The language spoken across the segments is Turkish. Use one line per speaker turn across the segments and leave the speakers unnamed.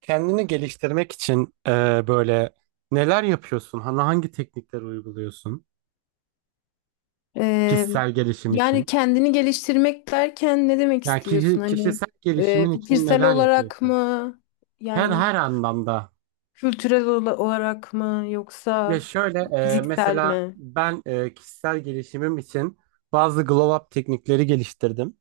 Kendini geliştirmek için böyle neler yapıyorsun? Hani hangi teknikleri uyguluyorsun?
Ee,
Kişisel gelişim
Yani
için.
kendini geliştirmek derken ne demek
Yani
istiyorsun? Hani
kişisel gelişimin için
fikirsel
neler
olarak
yapıyorsun?
mı?
Her
Yani
her anlamda.
kültürel olarak mı?
Ya
Yoksa
şöyle
fiziksel
mesela
mi?
ben kişisel gelişimim için bazı glow up teknikleri geliştirdim.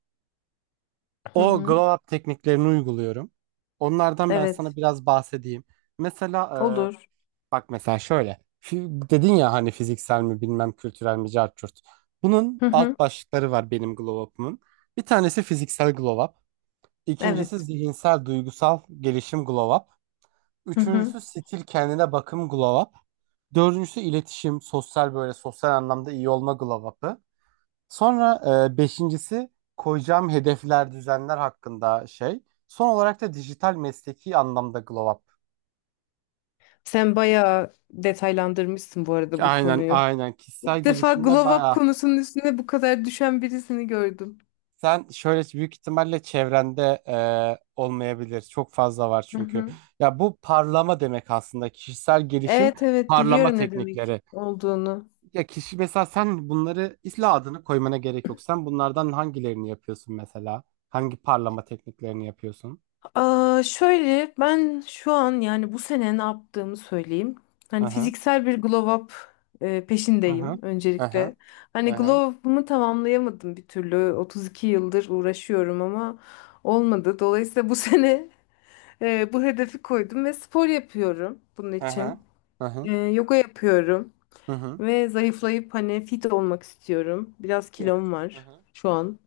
Hı
O
hı.
glow up tekniklerini uyguluyorum. Onlardan ben sana
Evet.
biraz bahsedeyim. Mesela
Olur.
bak mesela şöyle. Dedin ya hani fiziksel mi bilmem kültürel mi cart curt. Bunun
Hı hı.
alt başlıkları var benim glow up'ımın. Bir tanesi fiziksel glow up. İkincisi
Evet.
zihinsel duygusal gelişim glow up.
Hı hı.
Üçüncüsü stil kendine bakım glow up. Dördüncüsü iletişim sosyal böyle sosyal anlamda iyi olma glow up'ı. Sonra beşincisi koyacağım hedefler düzenler hakkında şey. Son olarak da dijital mesleki anlamda glow up.
Sen bayağı detaylandırmışsın bu arada bu
Aynen,
konuyu.
aynen,
İlk
kişisel
defa
gelişimde
glow up
bayağı.
konusunun üstüne bu kadar düşen birisini gördüm.
Sen şöyle büyük ihtimalle çevrende olmayabilir. Çok fazla var
Hı
çünkü.
hı.
Ya bu parlama demek aslında kişisel gelişim,
Evet, evet,
parlama
biliyorum ne demek
teknikleri.
olduğunu.
Ya kişi mesela sen bunları isla adını koymana gerek yok. Sen bunlardan hangilerini yapıyorsun mesela? Hangi parlama tekniklerini yapıyorsun?
Aa, şöyle ben şu an yani bu sene ne yaptığımı söyleyeyim.
Hı
Hani
hı.
fiziksel bir glow up
Hı hı.
peşindeyim
Hı hı.
öncelikle.
Hı
Hani
hı.
glow up'ımı tamamlayamadım bir türlü. 32 yıldır uğraşıyorum ama olmadı. Dolayısıyla bu sene bu hedefi koydum ve spor yapıyorum bunun
Hı hı.
için.
Hı hı.
Yoga yapıyorum
Hı hı.
ve zayıflayıp hani fit olmak istiyorum. Biraz kilom
Hı
var
hı.
şu
Hı hı.
an.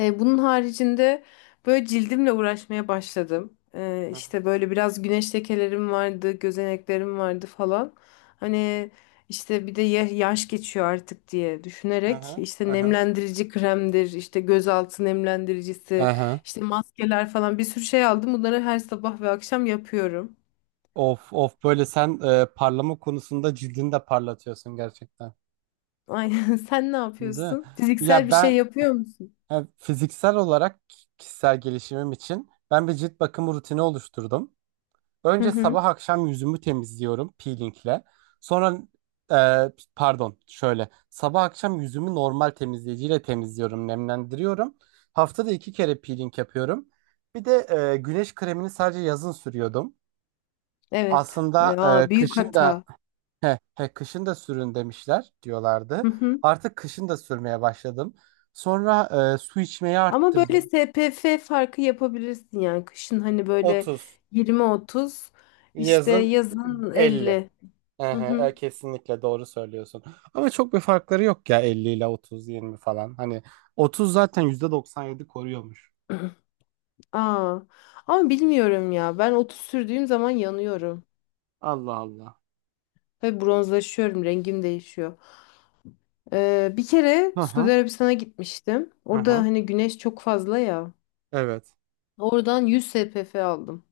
Bunun haricinde böyle cildimle uğraşmaya başladım.
Hı
İşte böyle biraz güneş lekelerim vardı, gözeneklerim vardı falan. Hani işte bir de yaş geçiyor artık diye
hı. Hı
düşünerek
hı. Hı
işte
hı.
nemlendirici kremdir, işte gözaltı
Hı
nemlendiricisi,
hı.
işte maskeler falan bir sürü şey aldım. Bunları her sabah ve akşam yapıyorum.
Of of, böyle sen parlama konusunda cildini de parlatıyorsun gerçekten.
Aynen. Sen ne
Değil mi?
yapıyorsun? Fiziksel
Ya
bir
ben
şey yapıyor musun?
fiziksel olarak kişisel gelişimim için ben bir cilt bakımı rutini oluşturdum.
Hı
Önce
hı.
sabah akşam yüzümü temizliyorum peelingle. Sonra e, pardon, şöyle sabah akşam yüzümü normal temizleyiciyle temizliyorum, nemlendiriyorum. Haftada iki kere peeling yapıyorum. Bir de güneş kremini sadece yazın sürüyordum.
Evet.
Aslında
Aa, büyük
kışın da
hata.
He, kışın da sürün demişler, diyorlardı.
Hı hı.
Artık kışın da sürmeye başladım. Sonra su içmeyi
Ama böyle
arttırdım.
SPF farkı yapabilirsin yani. Kışın hani böyle
30.
20-30, işte
Yazın
yazın
50.
50. Hı
Ehe,
hı.
kesinlikle doğru söylüyorsun. Ama çok bir farkları yok ya, 50 ile 30, 20 falan. Hani 30 zaten %97 koruyormuş.
Aa. Ama bilmiyorum ya. Ben 30 sürdüğüm zaman yanıyorum.
Allah Allah.
Ve bronzlaşıyorum. Rengim değişiyor. Bir kere
Hı hı.
Suudi Arabistan'a gitmiştim.
Hı
Orada
hı.
hani güneş çok fazla ya.
Evet.
Oradan 100 SPF aldım.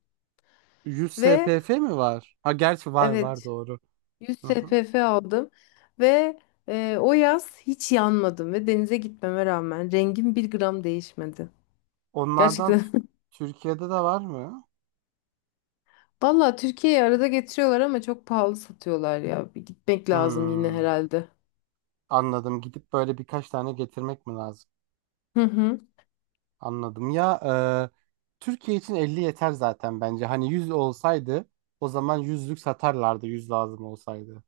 100
Ve
SPF mi var? Ha, gerçi var var,
evet,
doğru.
100
Hı hı.
SPF aldım ve o yaz hiç yanmadım ve denize gitmeme rağmen rengim bir gram değişmedi.
Onlardan
Gerçekten.
Türkiye'de de var mı?
Valla Türkiye'yi arada getiriyorlar ama çok pahalı satıyorlar ya. Bir gitmek lazım yine
Hmm.
herhalde.
Anladım. Gidip böyle birkaç tane getirmek mi lazım?
Hı hı.
Anladım. Ya Türkiye için 50 yeter zaten bence. Hani 100 olsaydı o zaman yüzlük satarlardı, 100 lazım olsaydı.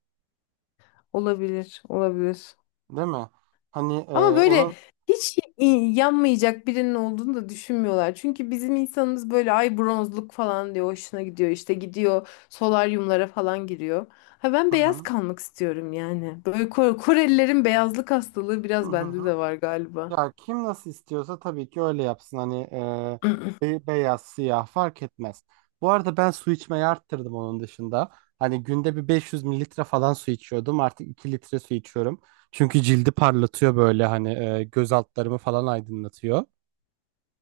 Olabilir, olabilir.
Değil mi? Hani
Ama böyle
onun...
hiç yanmayacak birinin olduğunu da düşünmüyorlar. Çünkü bizim insanımız böyle ay bronzluk falan diyor, hoşuna gidiyor. İşte gidiyor, solaryumlara falan giriyor. Ha, ben
Hı
beyaz
hı.
kalmak istiyorum yani. Böyle Korelilerin beyazlık hastalığı
Hı
biraz bende
hı.
de var galiba.
Ya kim nasıl istiyorsa tabii ki öyle yapsın. Hani beyaz, siyah fark etmez. Bu arada ben su içmeyi arttırdım onun dışında. Hani günde bir 500 mililitre falan su içiyordum. Artık 2 litre su içiyorum. Çünkü cildi parlatıyor, böyle hani göz altlarımı falan aydınlatıyor.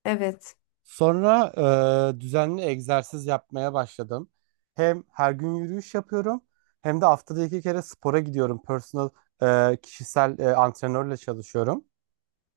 Evet.
Sonra düzenli egzersiz yapmaya başladım. Hem her gün yürüyüş yapıyorum, hem de haftada iki kere spora gidiyorum. Personal kişisel antrenörle çalışıyorum.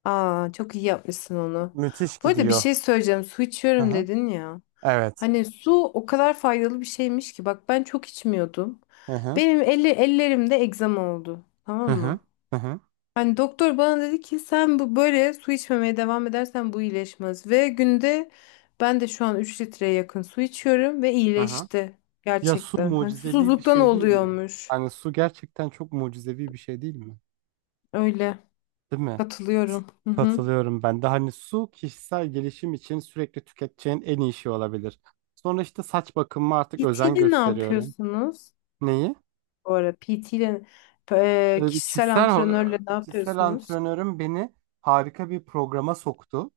Aa, çok iyi yapmışsın onu.
Müthiş
Bu arada bir
gidiyor.
şey söyleyeceğim. Su içiyorum dedin ya.
Evet.
Hani su o kadar faydalı bir şeymiş ki. Bak ben çok içmiyordum.
Hı hı.
Benim ellerimde egzama oldu.
Hı
Tamam
hı.
mı?
Hı hı.
Hani doktor bana dedi ki, sen bu böyle su içmemeye devam edersen bu iyileşmez. Ve günde ben de şu an 3 litreye yakın su içiyorum ve
Hı hı.
iyileşti
Ya su
gerçekten. Hani
mucizevi bir
susuzluktan
şey değil mi?
oluyormuş.
Hani su gerçekten çok mucizevi bir şey değil mi?
Öyle,
Değil mi? S-
katılıyorum. Hı hı.
Katılıyorum ben de. Hani su kişisel gelişim için sürekli tüketeceğin en iyi şey olabilir. Sonra işte saç bakımıma artık
PT
özen
ile ne
gösteriyorum.
yapıyorsunuz?
Neyi?
Bu ara PT ile
Bir
kişisel
kişisel,
antrenörle ne
kişisel
yapıyorsunuz?
antrenörüm beni harika bir programa soktu.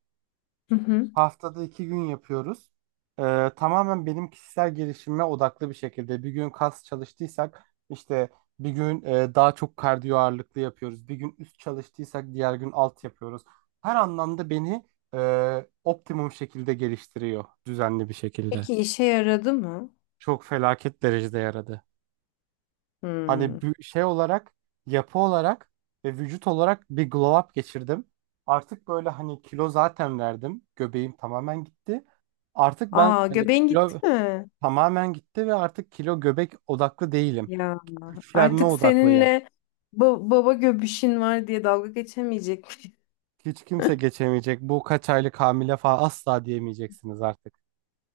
Hı hı.
Haftada iki gün yapıyoruz. Tamamen benim kişisel gelişime odaklı bir şekilde. Bir gün kas çalıştıysak işte, bir gün daha çok kardiyo ağırlıklı yapıyoruz. Bir gün üst çalıştıysak diğer gün alt yapıyoruz. Her anlamda beni optimum şekilde geliştiriyor düzenli bir şekilde.
Peki işe yaradı mı?
Çok felaket derecede yaradı. Hani
Hmm.
bir şey olarak, yapı olarak ve vücut olarak bir glow up geçirdim. Artık böyle hani kilo zaten verdim. Göbeğim tamamen gitti. Artık ben
Aa,
hani
göbeğin gitti
kilo
mi?
tamamen gitti ve artık kilo göbek odaklı değilim.
Ya
Güçlenme
artık
odaklıyım.
seninle baba göbüşün var diye dalga geçemeyecek miyim?
Hiç kimse geçemeyecek. Bu kaç aylık hamile falan asla diyemeyeceksiniz artık.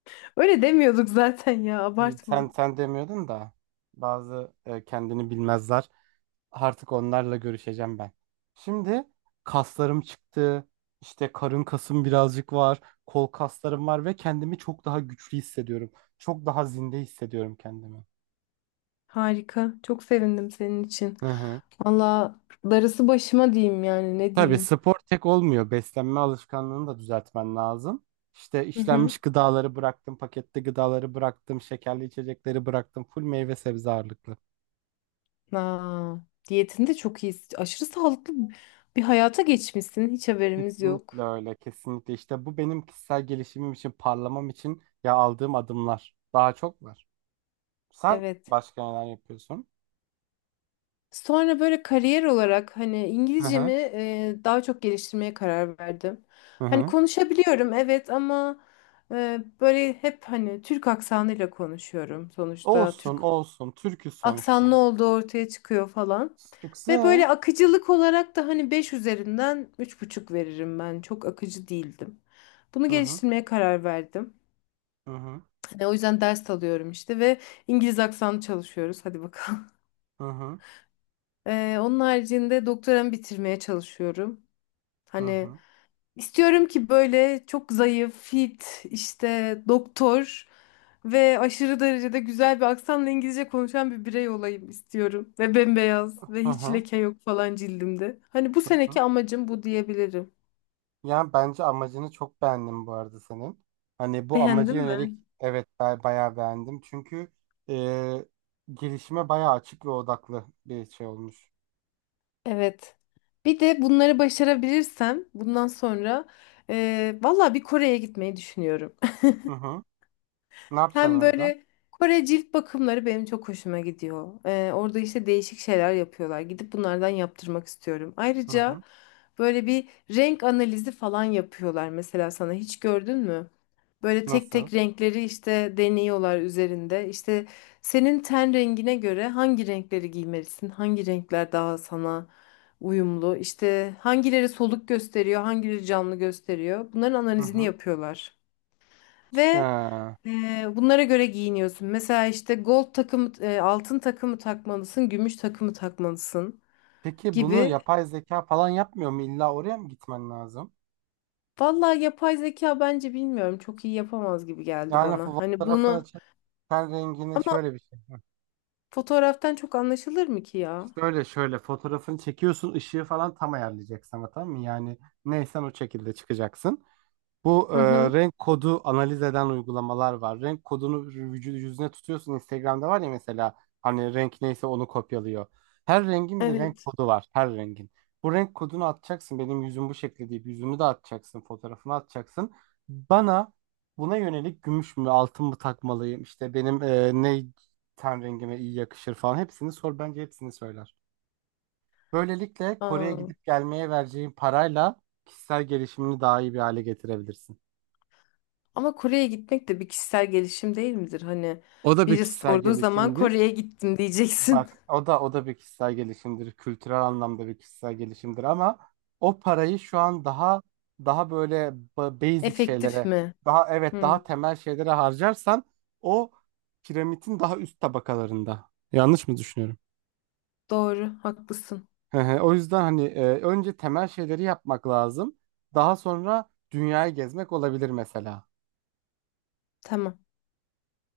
Öyle demiyorduk zaten ya,
İyi, sen
abartma.
sen demiyordun da bazı kendini bilmezler. Artık onlarla görüşeceğim ben. Şimdi kaslarım çıktı. İşte karın kasım birazcık var. Kol kaslarım var ve kendimi çok daha güçlü hissediyorum. Çok daha zinde hissediyorum kendimi.
Harika. Çok sevindim senin için.
Hı hı.
Valla, darısı başıma diyeyim yani, ne
Tabii
diyeyim.
spor tek olmuyor. Beslenme alışkanlığını da düzeltmen lazım. İşte
Hı hı.
işlenmiş gıdaları bıraktım, paketli gıdaları bıraktım, şekerli içecekleri bıraktım, full meyve sebze ağırlıklı.
Aa, diyetin de çok iyi. Aşırı sağlıklı bir hayata geçmişsin. Hiç haberimiz
Kesinlikle
yok.
öyle, kesinlikle. İşte bu benim kişisel gelişimim için, parlamam için ya aldığım adımlar. Daha çok var. Sen
Evet.
başka neler yapıyorsun?
Sonra böyle kariyer olarak hani
Hı
İngilizcemi
hı,
daha çok geliştirmeye karar verdim.
hı
Hani
hı.
konuşabiliyorum, evet, ama böyle hep hani Türk aksanıyla konuşuyorum sonuçta.
Olsun,
Türk
olsun. Türk'üz sonuçta.
aksanlı olduğu ortaya çıkıyor falan. Ve böyle
Çıksın.
akıcılık olarak da hani 5 üzerinden 3,5 veririm ben. Çok akıcı değildim. Bunu
Hı hı,
geliştirmeye karar verdim.
hı hı,
Hani o yüzden ders alıyorum işte ve İngiliz aksanı çalışıyoruz. Hadi bakalım.
hı hı,
Onun haricinde doktoramı bitirmeye çalışıyorum.
hı
Hani
hı,
istiyorum ki böyle çok zayıf, fit, işte doktor ve aşırı derecede güzel bir aksanla İngilizce konuşan bir birey olayım istiyorum. Ve bembeyaz ve
hı
hiç
hı.
leke yok falan cildimde. Hani bu
Hı hı.
seneki amacım bu diyebilirim.
Yani bence amacını çok beğendim bu arada senin. Hani bu amaca
Beğendin
yönelik
mi?
evet ben bayağı beğendim. Çünkü e, gelişime bayağı açık ve odaklı bir şey olmuş.
Evet. Bir de bunları başarabilirsem bundan sonra valla bir Kore'ye gitmeyi düşünüyorum.
Hı hı. Ne yapacaksın
Hem
orada?
böyle Kore cilt bakımları benim çok hoşuma gidiyor. Orada işte değişik şeyler yapıyorlar. Gidip bunlardan yaptırmak istiyorum.
Hı
Ayrıca
hı.
böyle bir renk analizi falan yapıyorlar mesela sana, hiç gördün mü? Böyle tek
Nasıl?
tek renkleri işte deniyorlar üzerinde. İşte senin ten rengine göre hangi renkleri giymelisin? Hangi renkler daha sana uyumlu? İşte hangileri soluk gösteriyor, hangileri canlı gösteriyor? Bunların
Hı
analizini
hı.
yapıyorlar. Ve
Ha.
bunlara göre giyiniyorsun. Mesela işte gold takımı, altın takımı takmalısın, gümüş takımı takmalısın
Peki bunu
gibi.
yapay zeka falan yapmıyor mu? İlla oraya mı gitmen lazım?
Vallahi yapay zeka bence, bilmiyorum, çok iyi yapamaz gibi geldi
Yani
bana. Hani
fotoğrafını
bunu
çek, ten rengini
ama
şöyle bir şey.
fotoğraftan çok anlaşılır mı ki ya?
Şöyle şöyle fotoğrafını çekiyorsun, ışığı falan tam ayarlayacaksın ama, tamam mı? Yani neysen o şekilde çıkacaksın. Bu
Hı hı.
renk kodu analiz eden uygulamalar var. Renk kodunu vücudu yüzüne tutuyorsun. Instagram'da var ya mesela, hani renk neyse onu kopyalıyor. Her rengin bir renk
Evet.
kodu var. Her rengin. Bu renk kodunu atacaksın. Benim yüzüm bu şekli deyip yüzümü de atacaksın. Fotoğrafını atacaksın. Bana buna yönelik gümüş mü altın mı takmalıyım? İşte benim ne ten rengime iyi yakışır falan. Hepsini sor. Bence hepsini söyler. Böylelikle Kore'ye
Aa,
gidip gelmeye vereceğin parayla kişisel gelişimini daha iyi bir hale getirebilirsin.
ama Kore'ye gitmek de bir kişisel gelişim değil midir? Hani
O da bir
birisi
kişisel
sorduğu zaman
gelişimdir.
Kore'ye gittim diyeceksin.
Bak o da o da bir kişisel gelişimdir. Kültürel anlamda bir kişisel gelişimdir ama o parayı şu an daha, daha böyle basic
Efektif
şeylere,
mi?
daha evet
Hı,
daha temel şeylere harcarsan o piramidin daha üst tabakalarında. Yanlış mı düşünüyorum?
doğru, haklısın.
Hı hı. O yüzden hani önce temel şeyleri yapmak lazım. Daha sonra dünyayı gezmek olabilir mesela.
Tamam.